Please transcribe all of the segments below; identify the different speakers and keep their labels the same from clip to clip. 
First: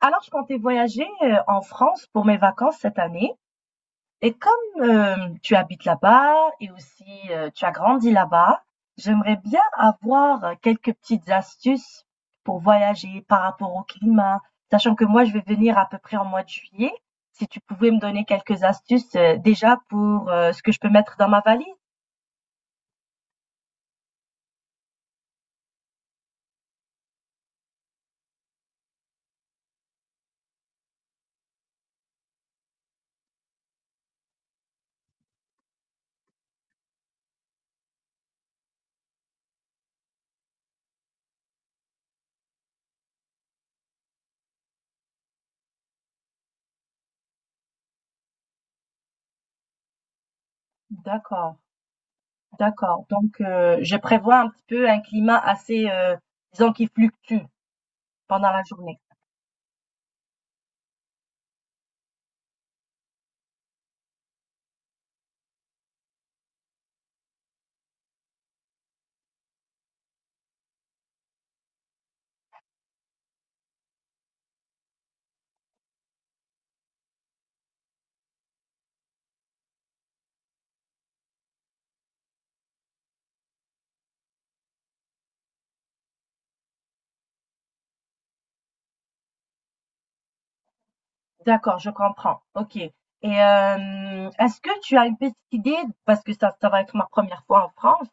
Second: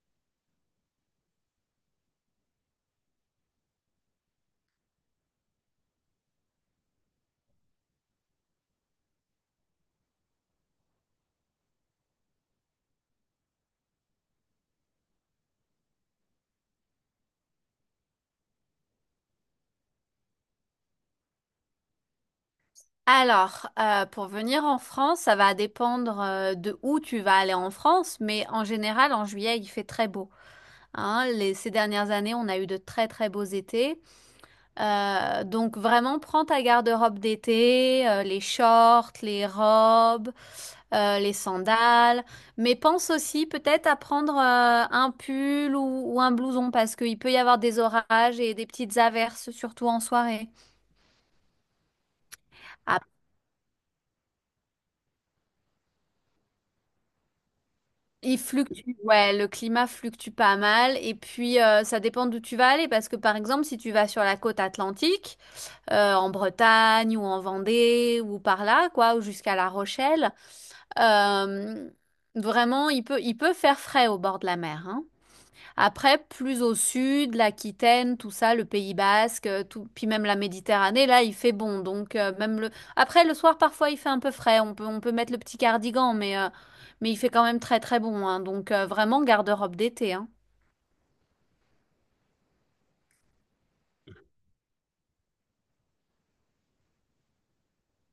Speaker 1: Alors, je comptais voyager en France pour mes vacances cette année. Et comme tu habites là-bas et aussi tu as grandi là-bas, j'aimerais bien avoir quelques petites astuces pour voyager par rapport au climat, sachant que moi, je vais venir à peu près en mois de juillet. Si tu pouvais me donner quelques astuces déjà pour ce que je peux mettre dans ma valise.
Speaker 2: Alors, pour venir en France, ça va dépendre de où tu vas aller en France, mais en général, en juillet, il fait très beau, hein. Ces dernières années, on a eu de très très beaux étés. Donc vraiment, prends ta garde-robe d'été, les shorts, les robes, les sandales, mais pense aussi peut-être à prendre un pull ou un blouson parce qu'il peut y avoir des orages et des petites averses, surtout en soirée.
Speaker 1: D'accord, d'accord. Donc, je prévois un petit peu un climat assez, disons, qui fluctue
Speaker 2: Il
Speaker 1: pendant la
Speaker 2: fluctue,
Speaker 1: journée.
Speaker 2: ouais, le climat fluctue pas mal et puis ça dépend d'où tu vas aller parce que par exemple si tu vas sur la côte atlantique, en Bretagne ou en Vendée ou par là quoi, ou jusqu'à La Rochelle, euh, vraiment il peut faire frais au bord de la mer, hein. Après, plus au sud, l'Aquitaine, tout ça, le Pays Basque, tout, puis même la Méditerranée, là, il fait bon. Donc même le après le soir, parfois, il fait un peu frais. On peut mettre le petit cardigan, mais il fait quand même très très bon, hein. Donc vraiment garde-robe d'été, hein.
Speaker 1: D'accord, je comprends. OK. Et est-ce que tu as une petite idée, parce que ça va être ma première fois en France,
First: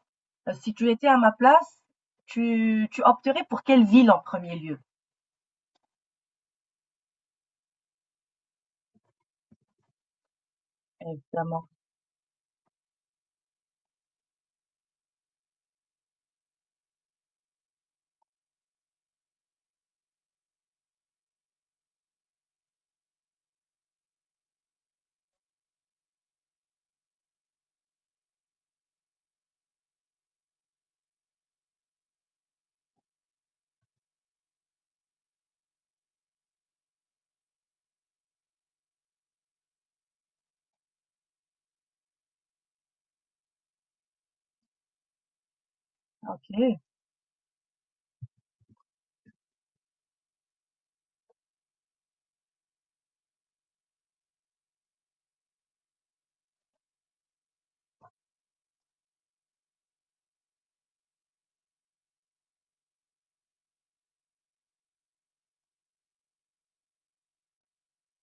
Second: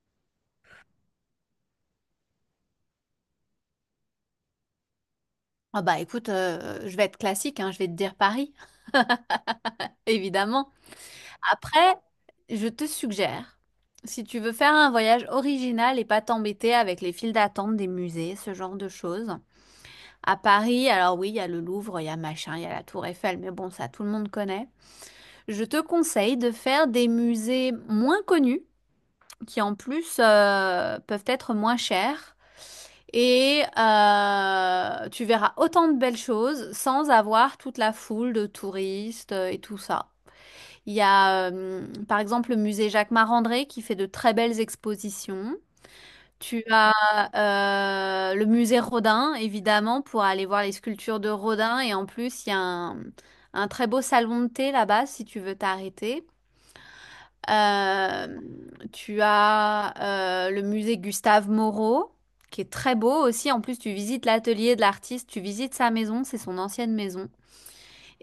Speaker 1: si tu étais à ma place, tu opterais pour quelle ville en premier lieu?
Speaker 2: Ah bah écoute, je vais être classique, hein, je vais te dire Paris, évidemment.
Speaker 1: Évidemment.
Speaker 2: Après, je te suggère, si tu veux faire un voyage original et pas t'embêter avec les files d'attente des musées, ce genre de choses. À Paris, alors oui, il y a le Louvre, il y a machin, il y a la Tour Eiffel, mais bon, ça tout le monde connaît. Je te conseille de faire des musées moins connus, qui en plus peuvent être moins chers, et tu verras autant de belles choses sans avoir toute la foule de touristes et tout ça. Il y a par exemple le musée Jacques Marandré qui fait de très belles expositions. Tu
Speaker 1: OK.
Speaker 2: as le musée Rodin, évidemment, pour aller voir les sculptures de Rodin. Et en plus, il y a un très beau salon de thé là-bas, si tu veux t'arrêter. Euh, tu as le musée Gustave Moreau, qui est très beau aussi. En plus, tu visites l'atelier de l'artiste, tu visites sa maison, c'est son ancienne maison.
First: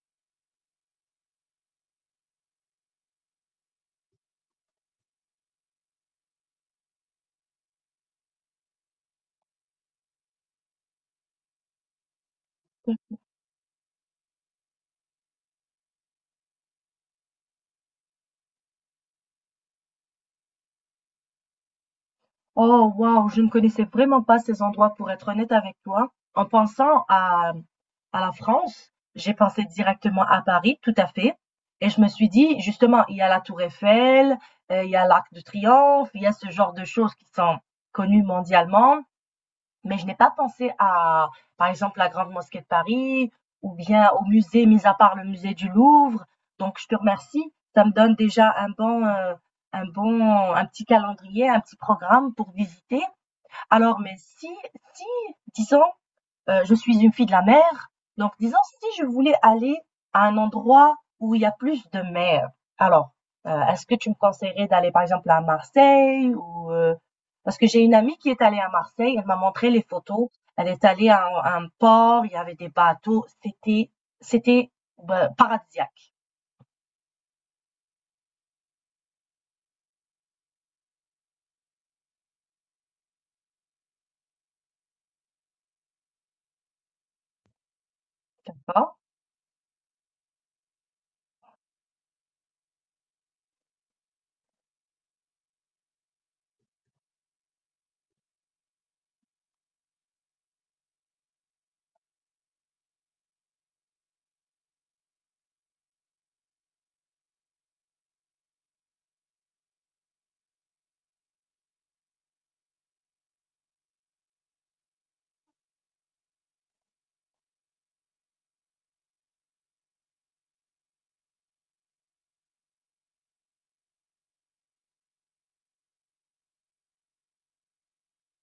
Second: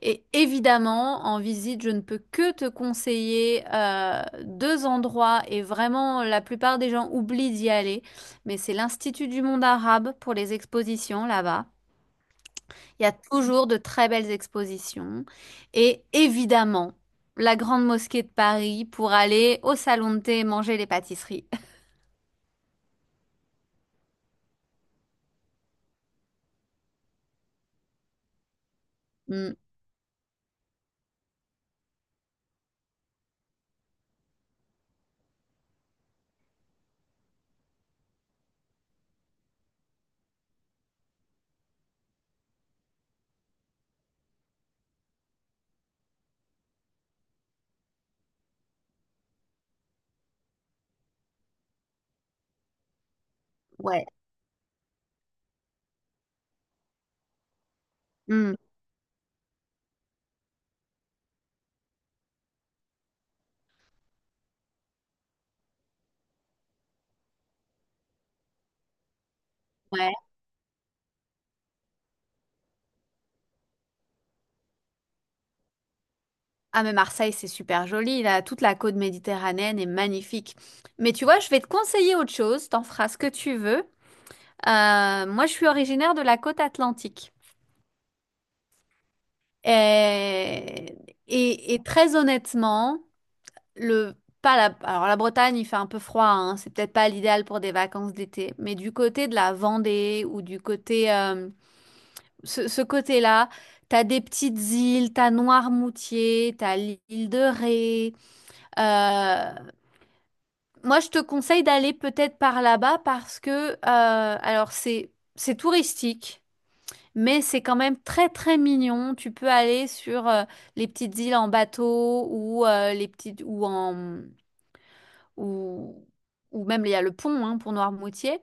Speaker 2: Et évidemment, en visite, je ne peux que te conseiller deux endroits et vraiment la plupart des gens oublient d'y aller. Mais c'est l'Institut du monde arabe pour les expositions là-bas. Il y a toujours de très belles expositions. Et évidemment, la Grande Mosquée de Paris pour aller au salon de thé et manger les pâtisseries.
Speaker 1: Oh waouh, je ne connaissais vraiment pas ces endroits pour être honnête avec toi. En pensant à la France, j'ai
Speaker 2: Mm,
Speaker 1: pensé directement à Paris, tout à fait. Et je me suis dit, justement, il y a la Tour Eiffel, il y a l'Arc de Triomphe, il y a ce genre de choses qui sont connues mondialement. Mais je n'ai pas pensé à, par exemple, la Grande Mosquée de Paris ou bien au musée, mis à part le musée du Louvre. Donc, je te remercie. Ça me donne déjà un bon, un bon, un petit calendrier, un petit programme pour visiter. Alors,
Speaker 2: ouais.
Speaker 1: mais si, si, disons, je suis une fille de la mer. Donc,
Speaker 2: Mm,
Speaker 1: disons, si je voulais aller à un endroit où il y a plus de mer, alors, est-ce que tu me conseillerais d'aller, par exemple, à Marseille ou parce que j'ai une amie qui est allée à Marseille, elle m'a montré les
Speaker 2: ouais.
Speaker 1: photos. Elle est allée à un port, il y avait des bateaux, c'était bah, paradisiaque.
Speaker 2: Ah mais Marseille, c'est super joli, là, toute la côte méditerranéenne est magnifique. Mais tu vois, je vais te conseiller autre chose, t'en feras ce que tu veux. Moi, je suis originaire de la côte atlantique.
Speaker 1: D'accord?
Speaker 2: Et, et très honnêtement, le, pas la, alors la Bretagne, il fait un peu froid, hein, c'est peut-être pas l'idéal pour des vacances d'été, mais du côté de la Vendée ou du côté, euh, ce côté-là, t'as des petites îles, t'as Noirmoutier, t'as l'île de Ré. Euh, Moi, je te conseille d'aller peut-être par là-bas parce que, alors c'est touristique, mais c'est quand même très très mignon. Tu peux aller sur les petites îles en bateau ou les petites ou en ou ou même il y a le pont hein, pour Noirmoutier.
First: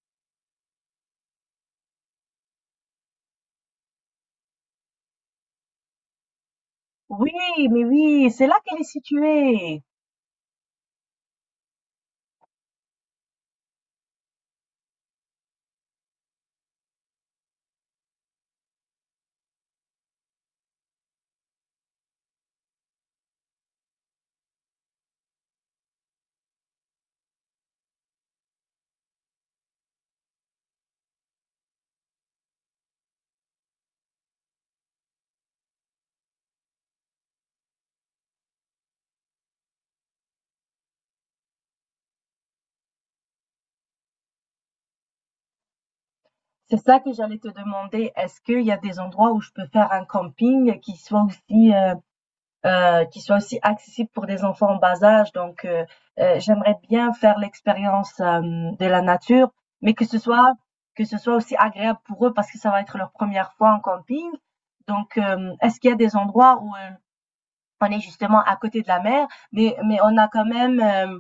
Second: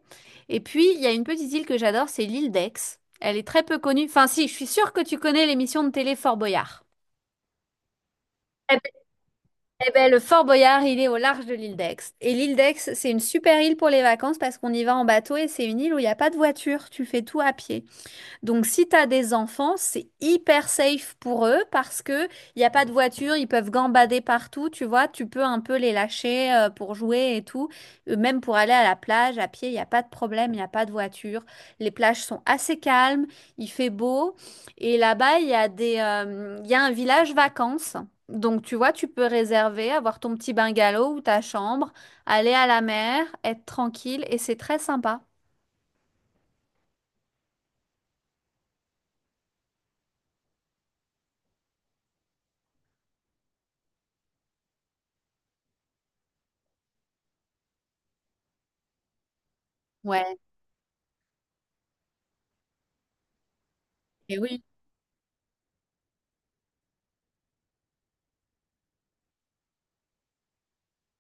Speaker 2: Et puis il y a une petite île que j'adore, c'est l'île d'Aix. Elle est très peu connue. Enfin, si, je suis sûre que tu connais l'émission de télé Fort Boyard.
Speaker 1: Oui, mais oui, c'est là
Speaker 2: Eh
Speaker 1: qu'elle est située.
Speaker 2: Eh ben, le Fort Boyard, il est au large de l'île d'Aix. Et l'île d'Aix, c'est une super île pour les vacances parce qu'on y va en bateau et c'est une île où il n'y a pas de voiture. Tu fais tout à pied. Donc, si tu as des enfants, c'est hyper safe pour eux parce que il n'y a pas de voiture, ils peuvent gambader partout, tu vois, tu peux un peu les lâcher pour jouer et tout. Même pour aller à la plage, à pied, il n'y a pas de problème, il n'y a pas de voiture. Les plages sont assez calmes, il fait beau. Et là-bas, il y a un village vacances. Donc, tu vois, tu peux réserver, avoir ton petit bungalow ou ta chambre, aller à la mer, être tranquille et c'est très sympa.
Speaker 1: C'est ça que j'allais te demander. Est-ce qu'il y a des endroits où je peux faire un camping qui soit aussi accessible pour des enfants en bas âge. Donc, j'aimerais bien faire l'expérience de la nature, mais que ce
Speaker 2: Ouais.
Speaker 1: soit que ce soit aussi agréable pour eux parce que ça va être leur première fois en camping.
Speaker 2: Et oui.
Speaker 1: Donc, est-ce qu'il y a des endroits où on est justement à côté de la mer, mais on a quand même euh,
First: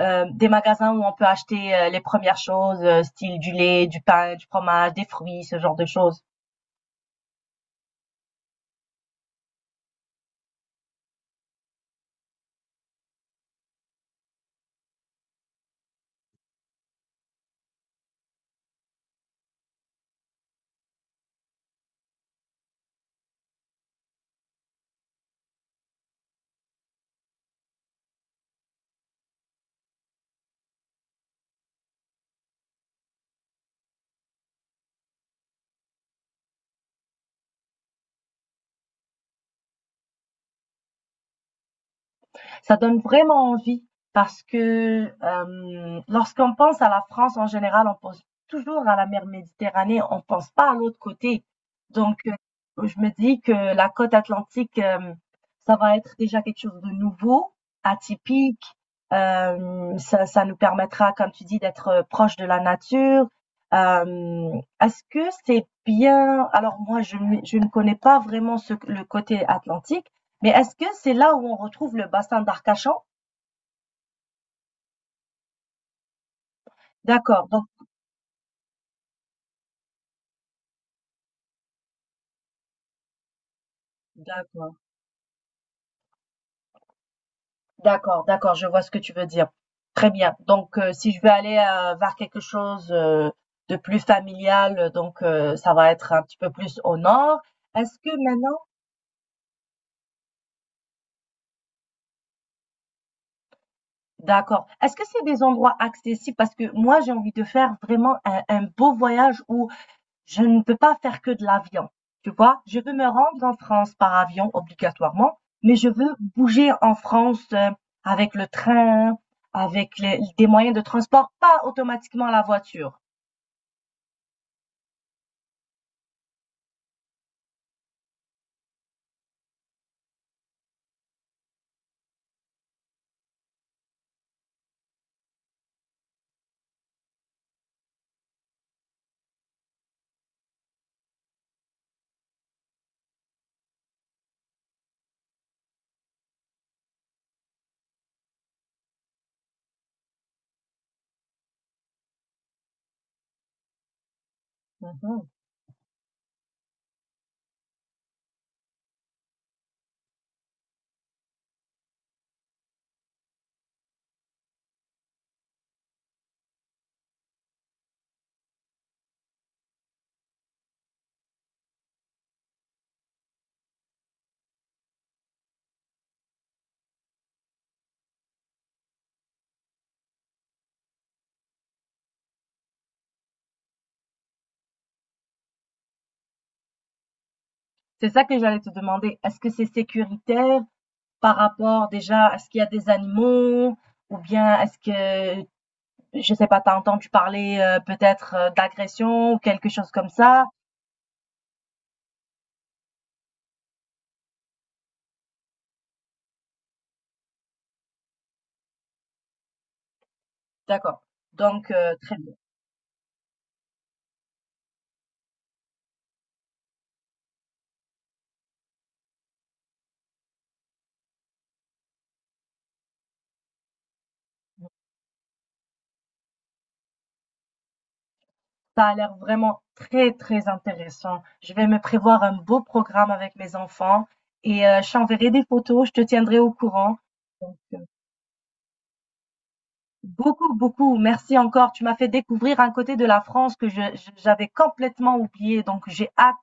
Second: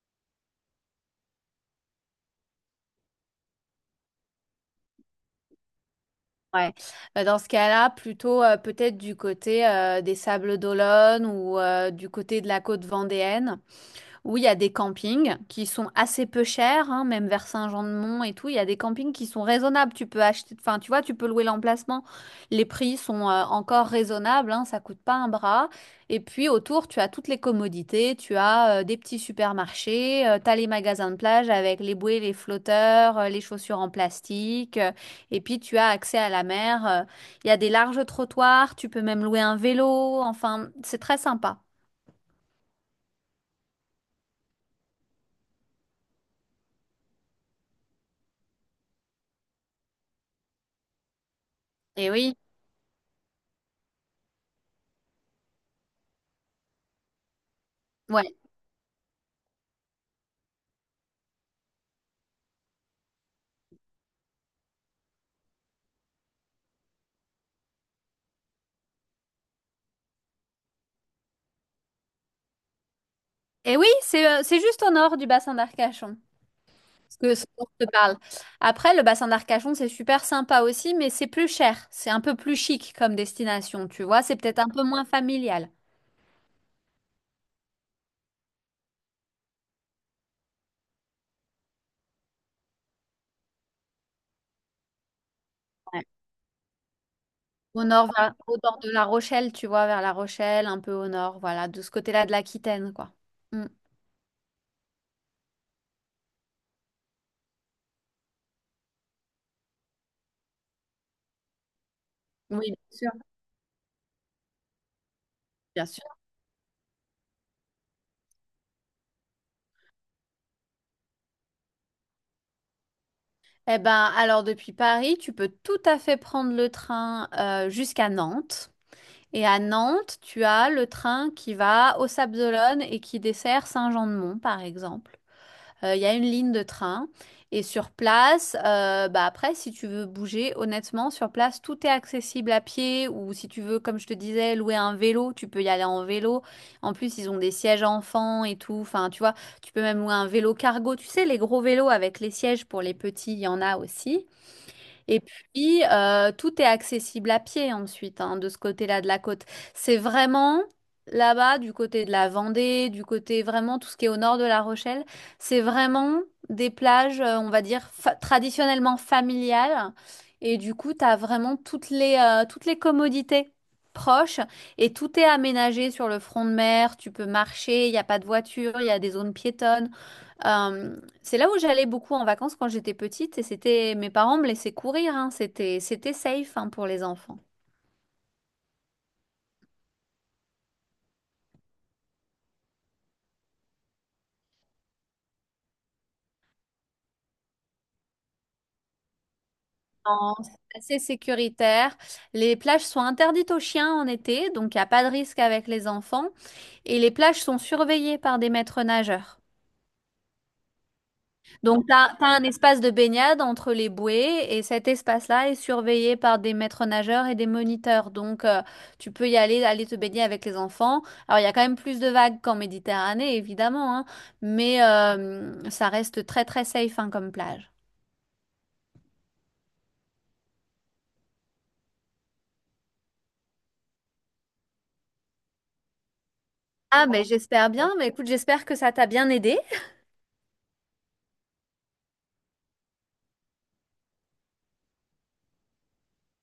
Speaker 1: euh, des magasins où on peut acheter les premières choses, style du lait, du pain, du fromage, des fruits, ce genre de choses.
Speaker 2: Ouais. Bah, dans ce cas-là, plutôt peut-être du côté des Sables d'Olonne ou du côté de la côte vendéenne. Oui, il y a des campings qui sont assez peu chers, hein, même vers Saint-Jean-de-Mont et tout. Il y a des campings qui sont raisonnables. Tu peux acheter, enfin, tu vois, tu peux louer l'emplacement. Les prix sont encore raisonnables, hein, ça coûte pas un bras. Et puis autour, tu as toutes les commodités. Tu as des petits supermarchés, tu as les magasins de plage avec les bouées, les flotteurs, les chaussures en plastique, et puis tu as accès à la mer. Il y a des larges trottoirs. Tu peux même louer un vélo. Enfin, c'est très sympa.
Speaker 1: Ça donne vraiment envie parce que lorsqu'on pense à la France en général, on pense toujours à la mer Méditerranée, on pense pas à l'autre côté.
Speaker 2: Et
Speaker 1: Donc,
Speaker 2: oui.
Speaker 1: je me dis que la côte atlantique, ça va être déjà quelque chose de nouveau,
Speaker 2: Ouais.
Speaker 1: atypique. Ça, ça nous permettra, comme tu dis, d'être proche de la nature. Euh, est-ce que c'est bien? Alors moi, je ne connais pas vraiment le côté atlantique, mais est-ce que c'est là où on retrouve le bassin d'Arcachon?
Speaker 2: Et oui, c'est juste au nord du bassin d'Arcachon, ce que ce
Speaker 1: D'accord, donc
Speaker 2: dont je te parle. Après, le bassin d'Arcachon, c'est super sympa aussi, mais c'est plus cher. C'est un peu plus chic comme destination, tu vois. C'est peut-être un
Speaker 1: d'accord,
Speaker 2: peu moins familial.
Speaker 1: d'accord, d'accord, je vois ce que tu veux dire. Très bien. Donc, si je veux aller vers quelque chose de plus familial, donc ça va
Speaker 2: Ouais.
Speaker 1: être un petit peu plus au nord.
Speaker 2: Au
Speaker 1: Est-ce
Speaker 2: nord,
Speaker 1: que maintenant,
Speaker 2: au nord de La Rochelle, tu vois, vers La Rochelle, un peu au nord, voilà, de ce côté-là de l'Aquitaine, quoi. Mm.
Speaker 1: d'accord, est-ce que c'est des endroits accessibles? Parce que moi, j'ai envie de faire vraiment un beau voyage où je ne peux pas faire que de l'avion, tu
Speaker 2: Oui,
Speaker 1: vois?
Speaker 2: bien
Speaker 1: Je veux me
Speaker 2: sûr,
Speaker 1: rendre en France par avion obligatoirement, mais
Speaker 2: bien
Speaker 1: je
Speaker 2: sûr.
Speaker 1: veux bouger en France avec le train, avec des moyens de transport, pas automatiquement la voiture.
Speaker 2: Eh ben, alors depuis Paris, tu peux tout à fait prendre le train jusqu'à Nantes. Et à Nantes, tu as le train qui va aux Sables-d'Olonne et qui dessert Saint-Jean-de-Mont, par exemple. Il y a une ligne de train. Et sur place, bah après, si tu veux bouger, honnêtement, sur place, tout est accessible à pied. Ou si tu veux, comme je te disais, louer un vélo, tu peux y aller en vélo. En plus, ils ont des sièges enfants et tout. Enfin, tu vois, tu peux même louer un vélo cargo. Tu sais, les gros vélos avec les sièges pour les petits, il y en a aussi. Et
Speaker 1: Mhm.
Speaker 2: puis, tout est accessible à pied ensuite, hein, de ce côté-là de la côte. C'est vraiment là-bas, du côté de la Vendée, du côté vraiment tout ce qui est au nord de La Rochelle, c'est vraiment des plages, on va dire, traditionnellement familiales. Et du coup, tu as vraiment toutes les commodités proches et tout est aménagé sur le front de mer. Tu peux marcher, il n'y a pas de voiture, il y a des zones piétonnes. Euh, c'est là où j'allais beaucoup en vacances quand j'étais petite et c'était mes parents me laissaient courir, hein. C'était safe hein, pour les enfants.
Speaker 1: C'est ça que j'allais te demander. Est-ce que c'est sécuritaire? Par rapport déjà à ce qu'il y a des animaux ou bien est-ce que, je sais pas, tu as entendu parler, peut-être, d'agression ou quelque chose comme
Speaker 2: Non,
Speaker 1: ça?
Speaker 2: c'est assez sécuritaire. Les plages sont interdites aux chiens en été, donc il n'y a pas de risque avec les enfants. Et les plages sont surveillées par des maîtres nageurs.
Speaker 1: D'accord, donc
Speaker 2: Donc, tu as
Speaker 1: très bien.
Speaker 2: un espace de baignade entre les bouées et cet espace-là est surveillé par des maîtres nageurs et des moniteurs. Donc, tu peux y aller, aller te baigner avec les enfants. Alors, il y a quand même plus de vagues qu'en Méditerranée, évidemment, hein, ça reste très, très safe hein, comme plage.
Speaker 1: Ça a l'air vraiment très, très intéressant. Je vais me prévoir un beau programme avec mes enfants et je t'enverrai des photos, je te tiendrai au courant.
Speaker 2: Ah, mais
Speaker 1: Donc
Speaker 2: j'espère bien. Mais écoute, j'espère que ça t'a bien aidé.
Speaker 1: beaucoup, beaucoup, merci encore. Tu m'as fait découvrir un côté de la France que je j'avais complètement oublié, donc j'ai hâte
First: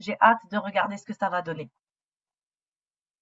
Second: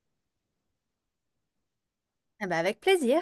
Speaker 1: j'ai hâte de regarder ce que ça va donner.
Speaker 2: Ah ben, avec plaisir.